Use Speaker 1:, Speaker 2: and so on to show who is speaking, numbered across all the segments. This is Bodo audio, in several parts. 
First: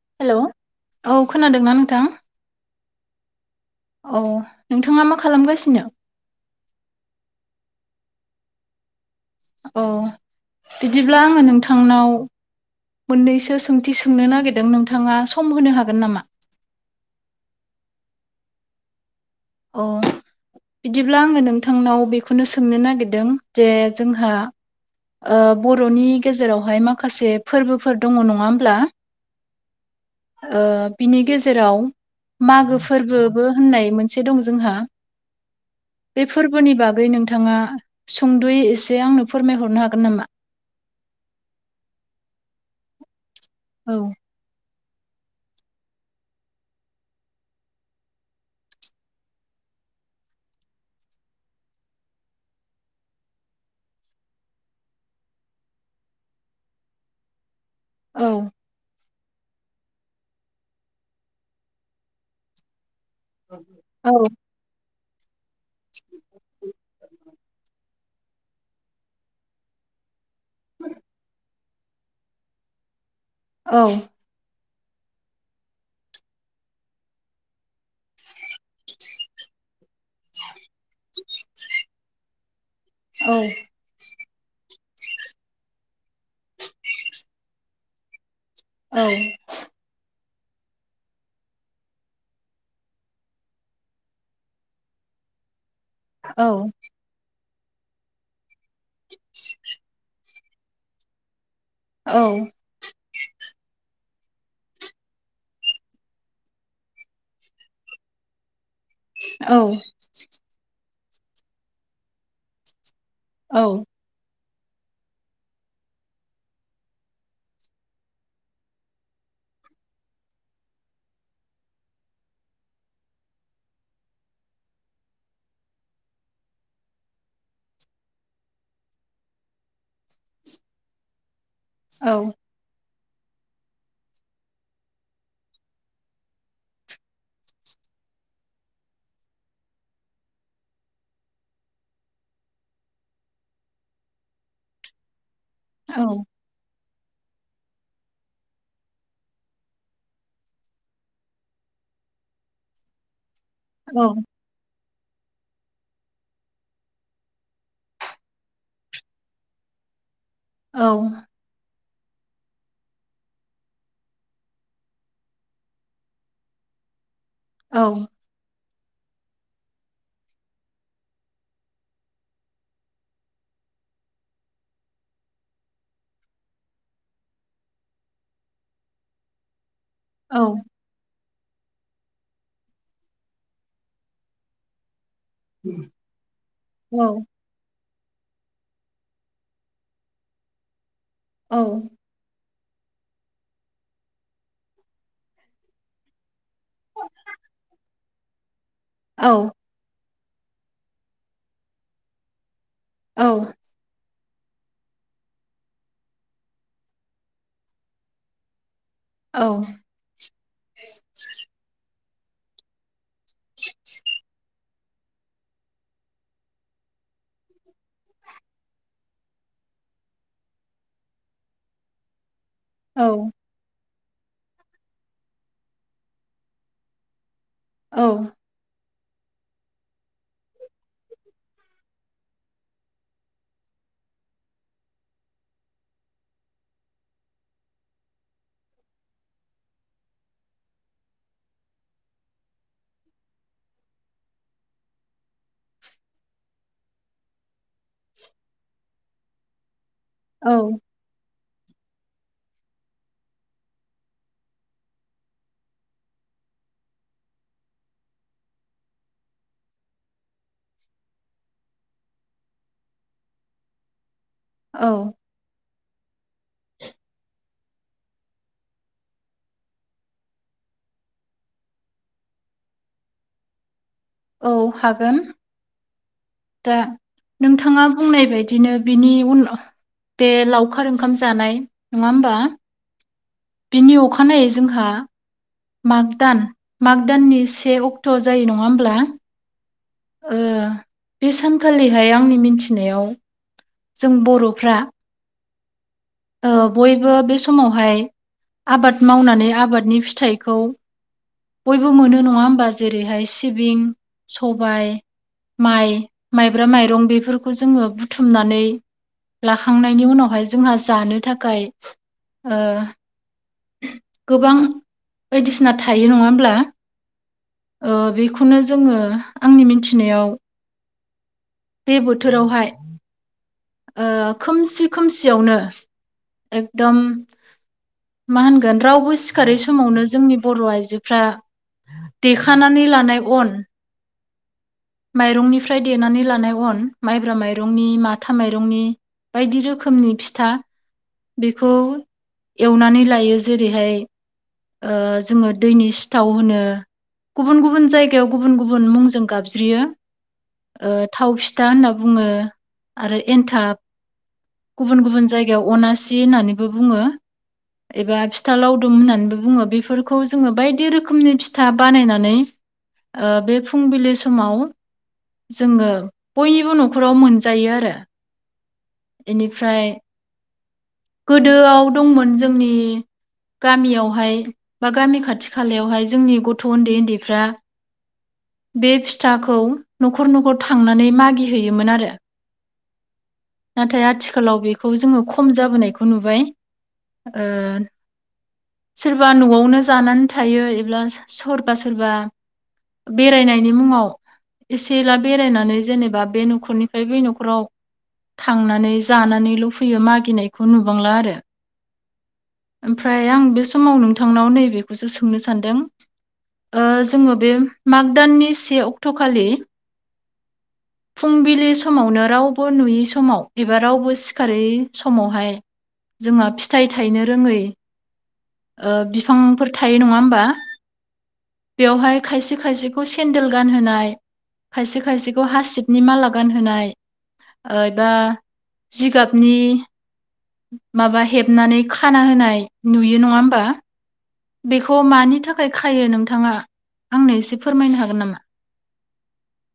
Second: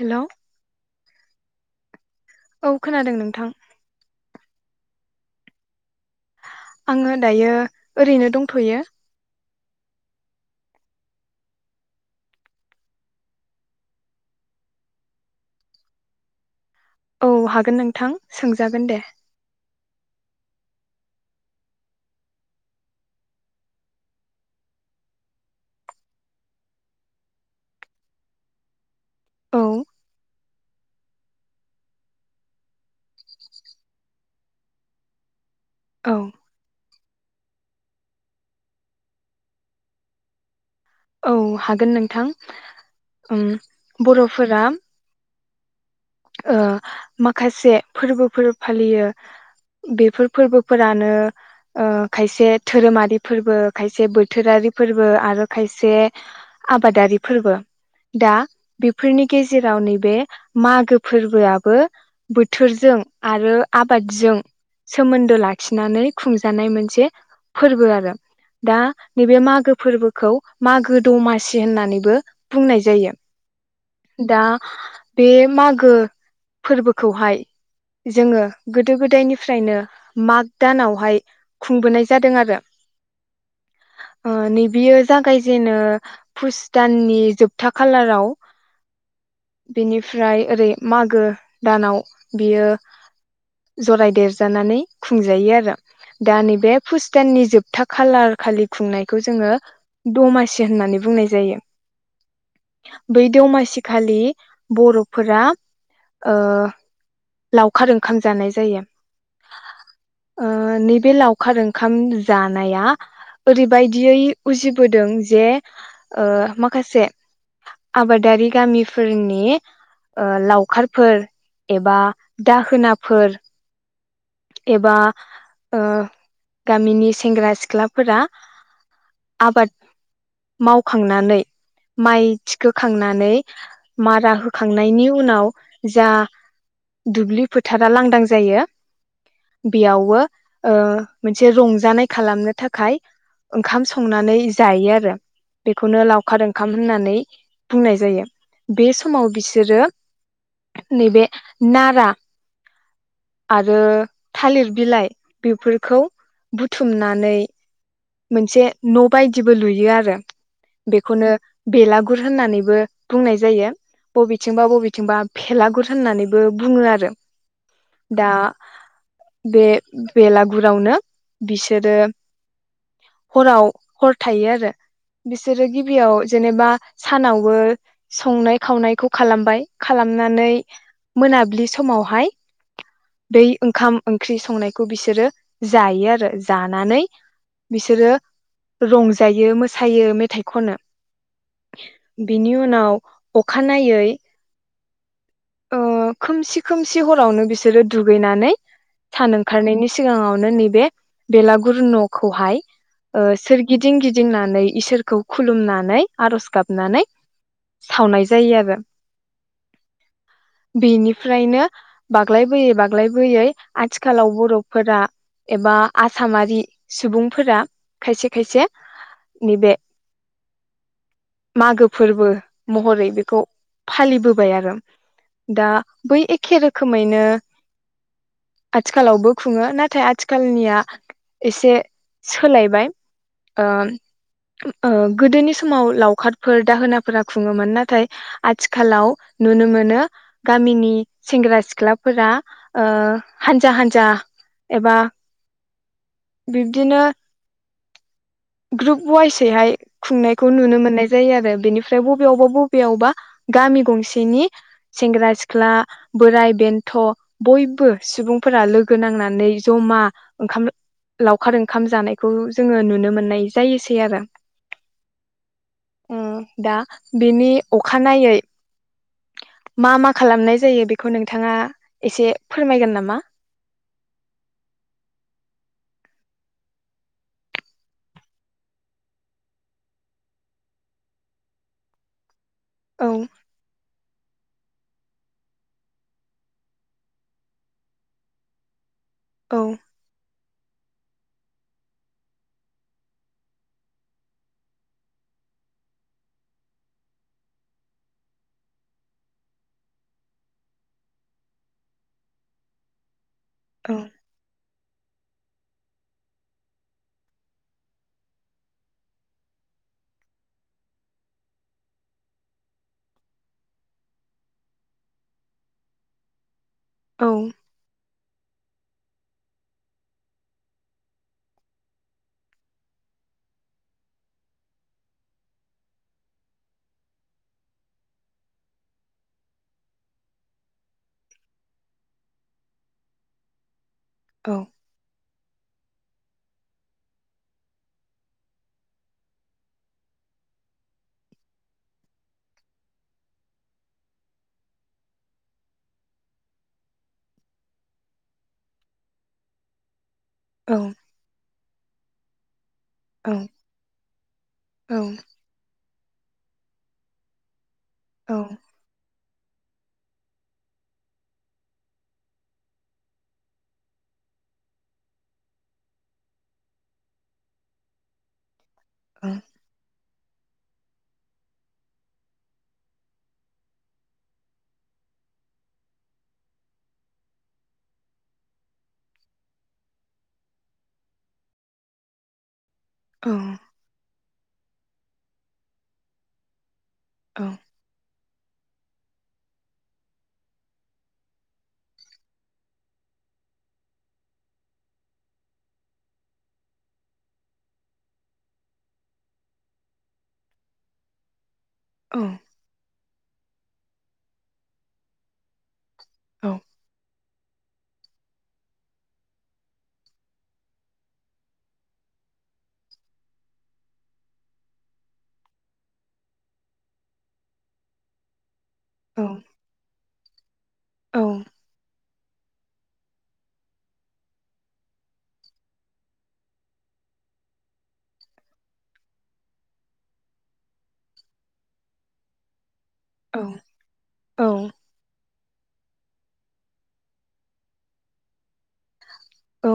Speaker 1: हेलौ
Speaker 2: हेल' औ खोनादों ना नोंथां?
Speaker 1: औ खोनादों नोंथां।
Speaker 2: औ नोंथाङा मा खालामगासिनो?
Speaker 1: आङो दायो ओरैनो दंथ'यो।
Speaker 2: औ बिदिब्ला आङो नोंथांनाव मोननैसो सोंथि सोंनो नागिरदों नोंथाङा सम होनो हागोन नामा?
Speaker 1: औ हागोन नोंथां सोंजागोन दे।
Speaker 2: अ बिदिब्ला आङो नोंथांनाव बेखौनो सोंनो नागिरदों जे जोंहा ओ बर'नि गेजेरावहाय माखासे फोरबोफोर दङ नङा होमब्ला
Speaker 1: औ
Speaker 2: ओ बिनि गेजेराव मागो फोरबोबो होननाय मोनस से दं जोंहा।
Speaker 1: औ
Speaker 2: बे फोरबोनि बाग आगै नोंथाङा सुंद'यै एसे आंनो फोरमायहरनो हागोन नामा?
Speaker 1: औ हागोन नोंथां। उम
Speaker 2: औ
Speaker 1: बर'फोरा ओ माखासे फोरबोफोर फालियो बेफोर फोरबोफोरानो ओ खायसे धोरोमारि फोरबो खायसे बोथोरारि फोरबो आरो खायसे आबादारि फोरबो।
Speaker 2: औ
Speaker 1: दा बिब फोरनि गेजेराव नैबे मागो फोरबोआबो बोथोरजों आरो आबादजों
Speaker 2: औ
Speaker 1: सोमोन्दो लाखिनानै खुंजानाय मोनसे फोरबो आरो दा नैबे मागो फोरबो खौ मागो दमासि होननानैबो बुंनाय जायो।
Speaker 2: औ
Speaker 1: दा बे माग गो फोरबोखौहाय जोङो गोदो गोदायनिफ्रायनो माग दानावहाय खुंबोनाय जादों आरो।
Speaker 2: औ
Speaker 1: ओ नैबेयो जागायजेनो पुस दाननि जोबथा खालाराव।
Speaker 2: औ
Speaker 1: फ्राय ओरै मागो दानाव बियो जरायदेरजानानै खुंजायो आरो। दा
Speaker 2: औ
Speaker 1: नैबे फुस दाननि जोब था खालार खालि खुंनायखौ जोङो दमासि होननानै बुंनाय जायो।
Speaker 2: औ
Speaker 1: बै दमासि खालि बर'फोरा ओ लावखार ओंखाम जानाय जायो।
Speaker 2: औ।
Speaker 1: बे लावखार ओंखाम जानाया
Speaker 2: औ
Speaker 1: ओरैबायदियै उजिबोदों जे माखासे आबादारि गामिफोरनि लाव अखारफोर एबा दाहोनाफोर एबा गामिनि सेंग्रा सिख्लाफोरा आबाद मावखांनानै
Speaker 2: औ
Speaker 1: माइथिखो खांनानै मारा होखांनायनि उनाव जा दुब्लि फोथारा लांदां जायो बेयावबो मोनसे रंजानाय खालामनो थाखाय ओंखाम संनानै जायो आरो। बेखौनो लावखार ओंखाम। होननानै बुंनाय जायो बे समाव बिसोरो नैबे नारा आरो
Speaker 2: औ
Speaker 1: थालिर बिलाइ बेफोरखौ बुथुमनानै मोनसे न' बायदिबो लुयो आरो बेखौनो बेलागुर होननानैबो बुंनाय जायो बबेथिंबा बबेथिंबा भेलागुर होननानैबो बुङो आरो।
Speaker 2: औ।
Speaker 1: दा बे बेलागुरावनो बिसोरो हराव हर थायो आरो बिसोरो गिबियाव जेनेबा सानावबो संनाय खावनायखौ खालामबाय खालामनानै मोनाबिलि समावहाय। दै ओंखाम ओंख्रि संनायखौ बिसोरो। जायो आरो जानानै। बिसोरो रंजायो मोसायो मेथाइ खनो। बिनि। अखानायै खोमसि खोमसि हरावनो बिसोर। बिसोरो दुगैनानै। सान ओंखारनायनि। सिगाङावनो नैबे बेलागुर न'खौहाय। सोरगिदिं गिदि। गिदिंनानै इसोरखौ खुलुमनानै आर'ज गाबनानै सावनाय जायो आरो।
Speaker 2: औ।
Speaker 1: बेनिफ्रायनो ब। बाग्लायबोयै बाग्लायबोयै आथिखालाव बर'फोरा एबा आसामारि सुबुंफोरा खायसे खायसे नैबे मागो फोरबो। महरै बेखौ। फालिबोबाय आरो दा बै एखे रोखोम। खैनो।
Speaker 2: औ।
Speaker 1: आथिखालावबो खुङो नाथाय आथिखालनिया एसे सोलायबाय गोदोनि समाव लावखारफोर दाहोनाफोरा खुङोमोन नाथाय आथिखालाव नुनो मोनो गामिनि सेंग्रा सिख्ला ख्लाफोरा ओ हानजा हानजा एबा बिब्दिनो ग्रुप वाइसैहाय खुंनायखौ नुनो
Speaker 2: औ
Speaker 1: मोननाय जायो आरो बेनिफ्राय बबेयावबा बबेयावबा गामि गंसेनि सेंग्रा सिख्ला बोराय बेन्थ बयबो सुबुंफोरा लोगो नांनानै जमा ओंखाम लावखार ओंखाम जानायखौ जोङो नुनो मोन नाय जायोसै आरो
Speaker 2: औ
Speaker 1: उम दा बेनि अखानायै मा मा खालामनाय जायो बेखौ नोंथाङा एसे फोरमायगोन नामा
Speaker 2: औ हागोन दा नोंथाङा बुंनाय बायदिनो बिनि उनाव बे लावखार ओंखाम जानाय नङा होमबा
Speaker 1: औ
Speaker 2: बिनि अखा नायै जोंहा माग दान माग दाननि से अक्ट जायो नङा होमब्ला
Speaker 1: औ
Speaker 2: ओ बे सानखालिहाय आंनि मिथिनायाव जों बर'फ्रा ओ बयबो बे समावहाय आबाद मावनानै आबादनि फिथाइखौ बयबो मोनो नङा होमबा जेरैहाय सि सिबिं
Speaker 1: औ
Speaker 2: सबाय माइ माइब्रा माइरं बेफोरखौ जोङो बुथुमनानै लाखांनायनि उनावहाय जोंहा जानो थाखाय ओ गोबां बायदिसिना थायो नङा होमब्ला
Speaker 1: औ
Speaker 2: ओ बे खु खौनो जोङो आंनि मिथिनायाव बे बोथोरावहाय ओ खोमसि खोमसियावनो एकदम मा होनगोन रावबो सिखारै समावनो जोंनि बर आइजोफ्रा देखानानै लानाय अन
Speaker 1: औ
Speaker 2: माइरंनिफ्राय देनानै लानाय अन माइब्रा माइरंनि माथा माइरंनि बायदि रोखोमनि फिथा बेखौ एवनानै लायो जेरैहाय ओ जोङो दैनि सिथाव होनो गुबुन गुबुन जायगायाव गुबुन गुबुन मुंजों गाबज्रियो
Speaker 1: औ
Speaker 2: ओ थाव फि दा होनना बुङो आरो
Speaker 1: औ
Speaker 2: एन्थाब
Speaker 1: औ
Speaker 2: गुबुन गुबुन जायगायाव अनासि दि होननानैबो बुङो एबा
Speaker 1: औ
Speaker 2: फिथा लावदुम हुननानैबो बुङो बेफोरखौ जोङो बायदि रोखोमनि फिथा बानायनानै ओ बे फुंबिलि समाव जोङो बयनिबो नखराव मोनजायो आरो
Speaker 1: औ
Speaker 2: एनिफ्राय गोदोआव दंमोन जोंनि गामियावहाय बा गामि खाथि खालायावहाय जोंनि गथ' उन्दै उन्दैफ्रा बे फिथाखौ नखर नखर थांनानै मागिहैयोमोन आरो
Speaker 1: औ
Speaker 2: नाथाय आथि खालाव बेखौ जोङो खम जाबोनायखौ नुबाय ओन सोरबा न'आवनो जानानै थायो एब्ला स-सरबा सोरबा बेरायनायनि मुङाव एसे एला बेरायनानै जेनेबा बे नख'रनिफ्राय बै नख'राव थांनानै जानानैल' फैयो मागिनायखौ नुबांला आरो
Speaker 1: औ
Speaker 2: ओमफ्राय आं बे समाव नोंथांनाव नैबेखौसो सोंनो सानदों ओ जोङो बे माग दाननि से अक्ट' खालि फुंबिलि समावनो रावबो नुयै समाव एबा रावबो सिखारै समावहाय जोहा फिथाइ थायनो रोङै ओ बिफांफोर थायो नङा होमबा
Speaker 1: औ
Speaker 2: बेवहाय खायसे खायसेखौ सेन्देल गानहोनाय खायसे खायसेखौ हासिब नि माला गानहोनाय एबा जिगाबनि माबा हेबनानै खाना होनाय नुयो नङा होमबा
Speaker 1: औ
Speaker 2: बिखौ मा मानि थाखाय खायो नोंथाङा आंनो एसे फोरमायनो हागोन नामा
Speaker 1: औ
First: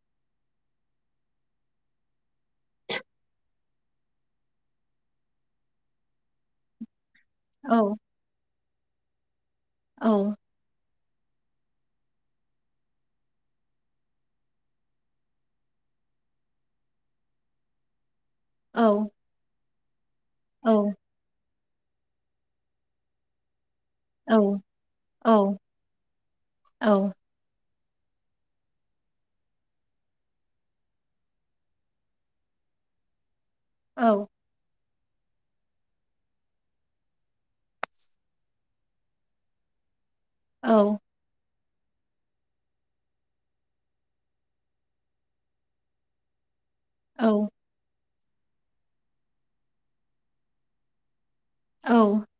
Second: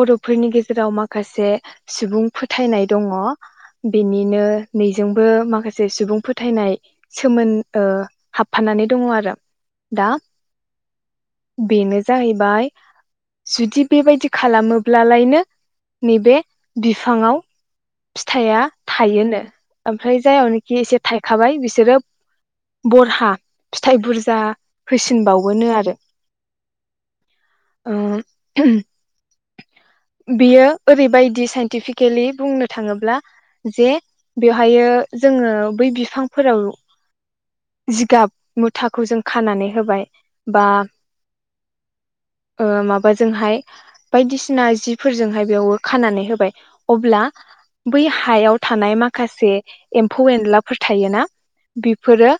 Speaker 1: बर'फोरनि गेजेराव माखासे सुबुं फोथायनाय दङ बेनिनो नैजोंबो माखासे सुबुं फोथायनाय सोमोन
Speaker 2: औ
Speaker 1: ओ हाब फाननानै दङ आरो दा
Speaker 2: औ
Speaker 1: बेनो जाहैबाय जुदि बेबायदि खालामोब्लालायनो नैबे बिफाङाव फिथाइया
Speaker 2: औ
Speaker 1: थायोनो ओमफ्राय जायावनोखि
Speaker 2: औ
Speaker 1: एसे थायखाबाय बि बिसोरो बरहा फिथाइ बुरजा
Speaker 2: औ औ
Speaker 1: होसिनबावोनो आरो
Speaker 2: औ
Speaker 1: ओ बियो ओरैबायदि साइन्टिफिकेलि बुंनो थाङोब्ला जे
Speaker 2: औ
Speaker 1: बेवहायो जोङो बै बिफांफोराव जिगाब मुथाखौ जों खानानै होबाय बा
Speaker 2: औ
Speaker 1: ओ माबाजोंहाय बायदिसिना जिफोरजोंहाय बेयावबो खानानै होबाय
Speaker 2: औ
Speaker 1: बै हायाव थानाय माखासे एम्फौ एनलाफोर थायोना
Speaker 2: औ
Speaker 1: बेफोरो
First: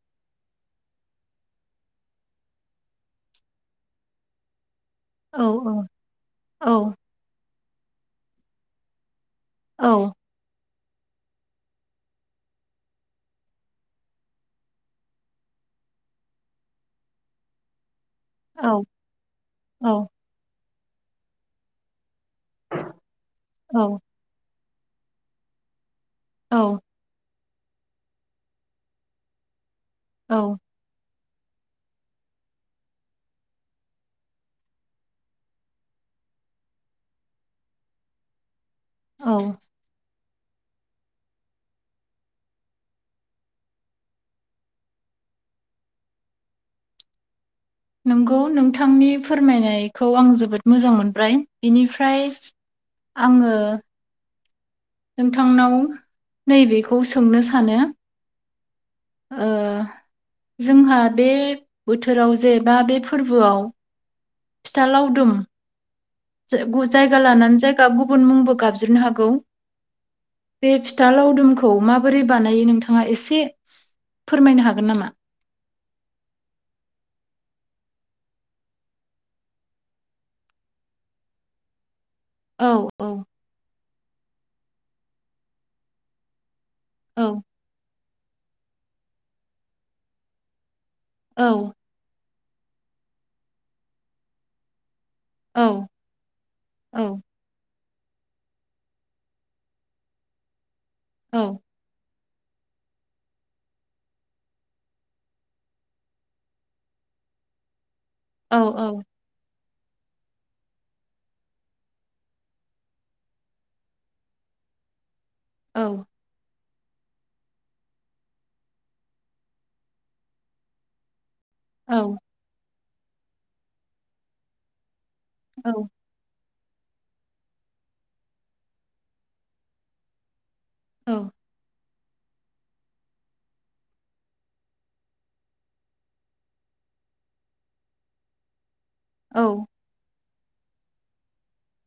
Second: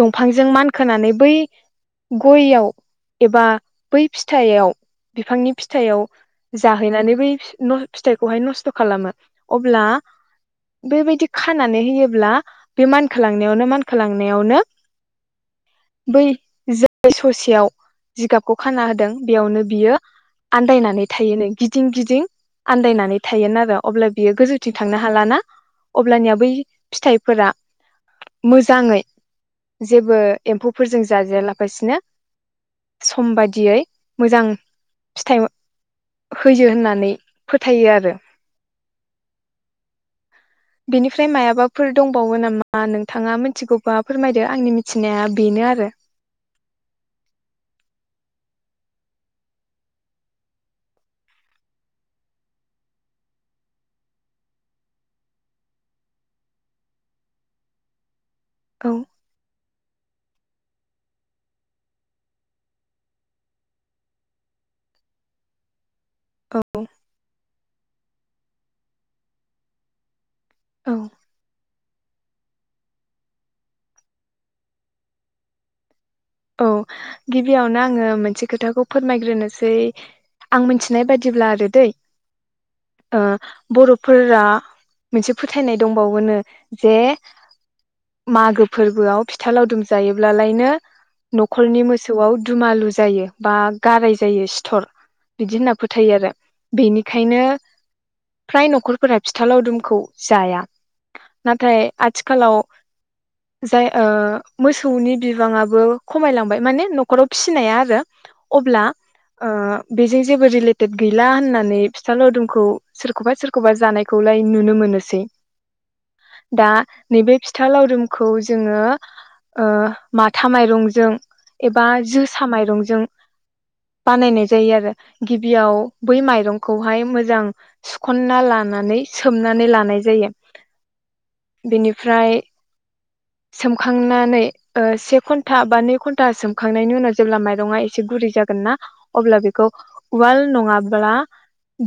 Speaker 1: दंफांजों मानखोनानै बै गययाव एबा बै फिथाइयाव बिफांनि
Speaker 2: औ
Speaker 1: फिथाइयाव
Speaker 2: औ
Speaker 1: जाहैनानै बै न फिथखौहाय नस्थ' खालामो अब्ला
Speaker 2: औ
Speaker 1: बेबायदि खानानै होयोब्ला बे मानखोलांनायावनो मानखोलांनायावनो बै [unintelligible] ससेयाव जिगाबखौ खाना होदों बेयावनो बियो आन्दायनानै थायोनो गिदिं गिदिं आन्दायनानै थायो अब्ला बियो गोजोन थिं थांनो हाला ना अब्लानिया बै
Speaker 2: औ
Speaker 1: फिथाइफोरा मोजाङै जेबो
Speaker 2: औ
Speaker 1: एम्फौफोरजों जाजाया लाफासिनो सम बायदियै मोजां फिथाइ होयो होननानै फोथायो आरो
Speaker 2: औ
Speaker 1: बेनिफ्राय मायाबाफोर दंबावो नामा नोंथाङा मिथिगौबा फोरमायदो आंनि मिथिनाया बेनो आरो
Speaker 2: नंगौ नोंथांनि फोरमायनायखौ आं जोबोद मोजां मोनबाय बेनिफ्राय आङो नोंथांनाव नैबेखौ सोंनो सानो
Speaker 1: औ
Speaker 2: [inaudible] ओ जोंहा बे बोथोराव जे बा बे फोरबोआव फिथा लावदुम
Speaker 1: औ
Speaker 2: जे ग जायगा लानानै जा जायगा गुबुन मुंबो गाबज्रिनो हागौ बे
Speaker 1: औ
Speaker 2: फिथा लावदुमखौ माबोरै बानायो नोंथाङा एसे फोरमायनो हागोन नामा?
Speaker 1: औ गिबियावनो आङो मोनसे खोथाखौ फोरमायग्रोनोसै आं मिथिनाय बादिब्ला आरो दै
Speaker 2: औ औ
Speaker 1: [inaudible] ओ बर फोरा मोनसे फोथायनाय दंबावोनो जे
Speaker 2: औ
Speaker 1: मागो फोरबोआव फिथा लावदुम जायोब्लालायनो
Speaker 2: औ
Speaker 1: नखरनि मोसौआव दुमालु जायो बा गाराय जायो सिथर बिदि
Speaker 2: औ
Speaker 1: होनना फोथायो आरो
Speaker 2: औ
Speaker 1: बेनिखायनो फ्राय नखरफोरा फिथा लावदुमखौ जाया।
Speaker 2: औ
Speaker 1: नाथाय आथ थिखालाव जाय ओ मोसौनि बिबाङाबो खमायलांबाय माने नखराव फिसिनाया आरो
Speaker 2: औ
Speaker 1: अब्ला
Speaker 2: औ
Speaker 1: ओ बेजों जेबो रिलेटेद गैला होननानै फिथा लावदुमखौ सोरखौबा सोरखौबा जानायखौलाय नुनो मोनोसै
Speaker 2: औ
Speaker 1: दा नैबे फिथा लावरुमखौ जोङो ओ माथा माइरं जों एबा जोसा माइरं जों बानायनाय जायो आरो। गिबियाव बै माइरं। खौहाय मोजां सुखन्ना लानानै सोमनानै लानाय जायो।
Speaker 2: औ।
Speaker 1: बिनिफ्राय सोमखांनानै ओ से गनथा। बा नै घन्टा सोमखांनायनि उनाव जेब्ला माइरंआ एसे गुरै जागोन ना।
Speaker 2: औ
Speaker 1: अब्ला बेखौ। उवाल नङाब्ला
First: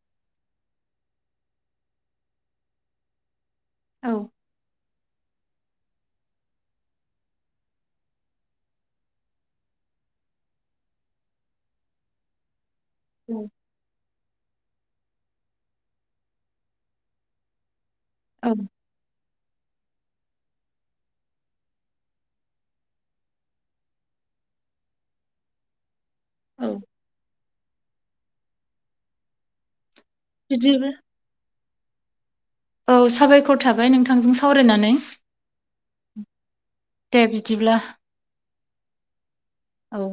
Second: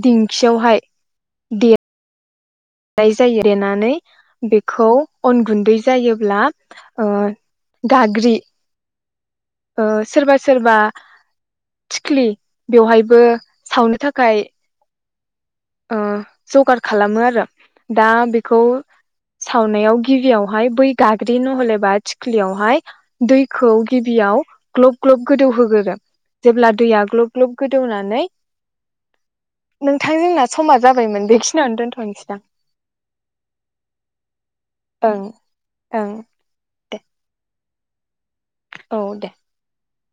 Speaker 1: दिंखियावहाय देर। नाय जायो। देनानै
Speaker 2: औ
Speaker 1: बेखौ। अन गुन्दै जायोब्ला ओ गाग्रि ओ सोरबा सोरबा थिख्लि। बेवहायबो सावनो था खाय ओ जगार खालामो आरो। दा
Speaker 2: औ
Speaker 1: बेखौ। सावनायाव गिबियावहाय बै गाग्रि नहलेबा थिख्लियावहाय दैखौ गिबियाव ग्लब ग्लब गोदौ होगोरो। जेब्ला
Speaker 2: औ
Speaker 1: दैया गल्ब। ग्लब गोदौनानै। नोंथां जोंना
Speaker 2: बिदि
Speaker 1: समा जाबायमोन [unintelligible] दोनथनोसै दां।
Speaker 2: औ साबायखर थाबाय नोंथांजों सावरायनानै।
Speaker 1: ओं ओं।
Speaker 2: दे बिदिब्ला।
Speaker 1: औ दे।
Speaker 2: औ।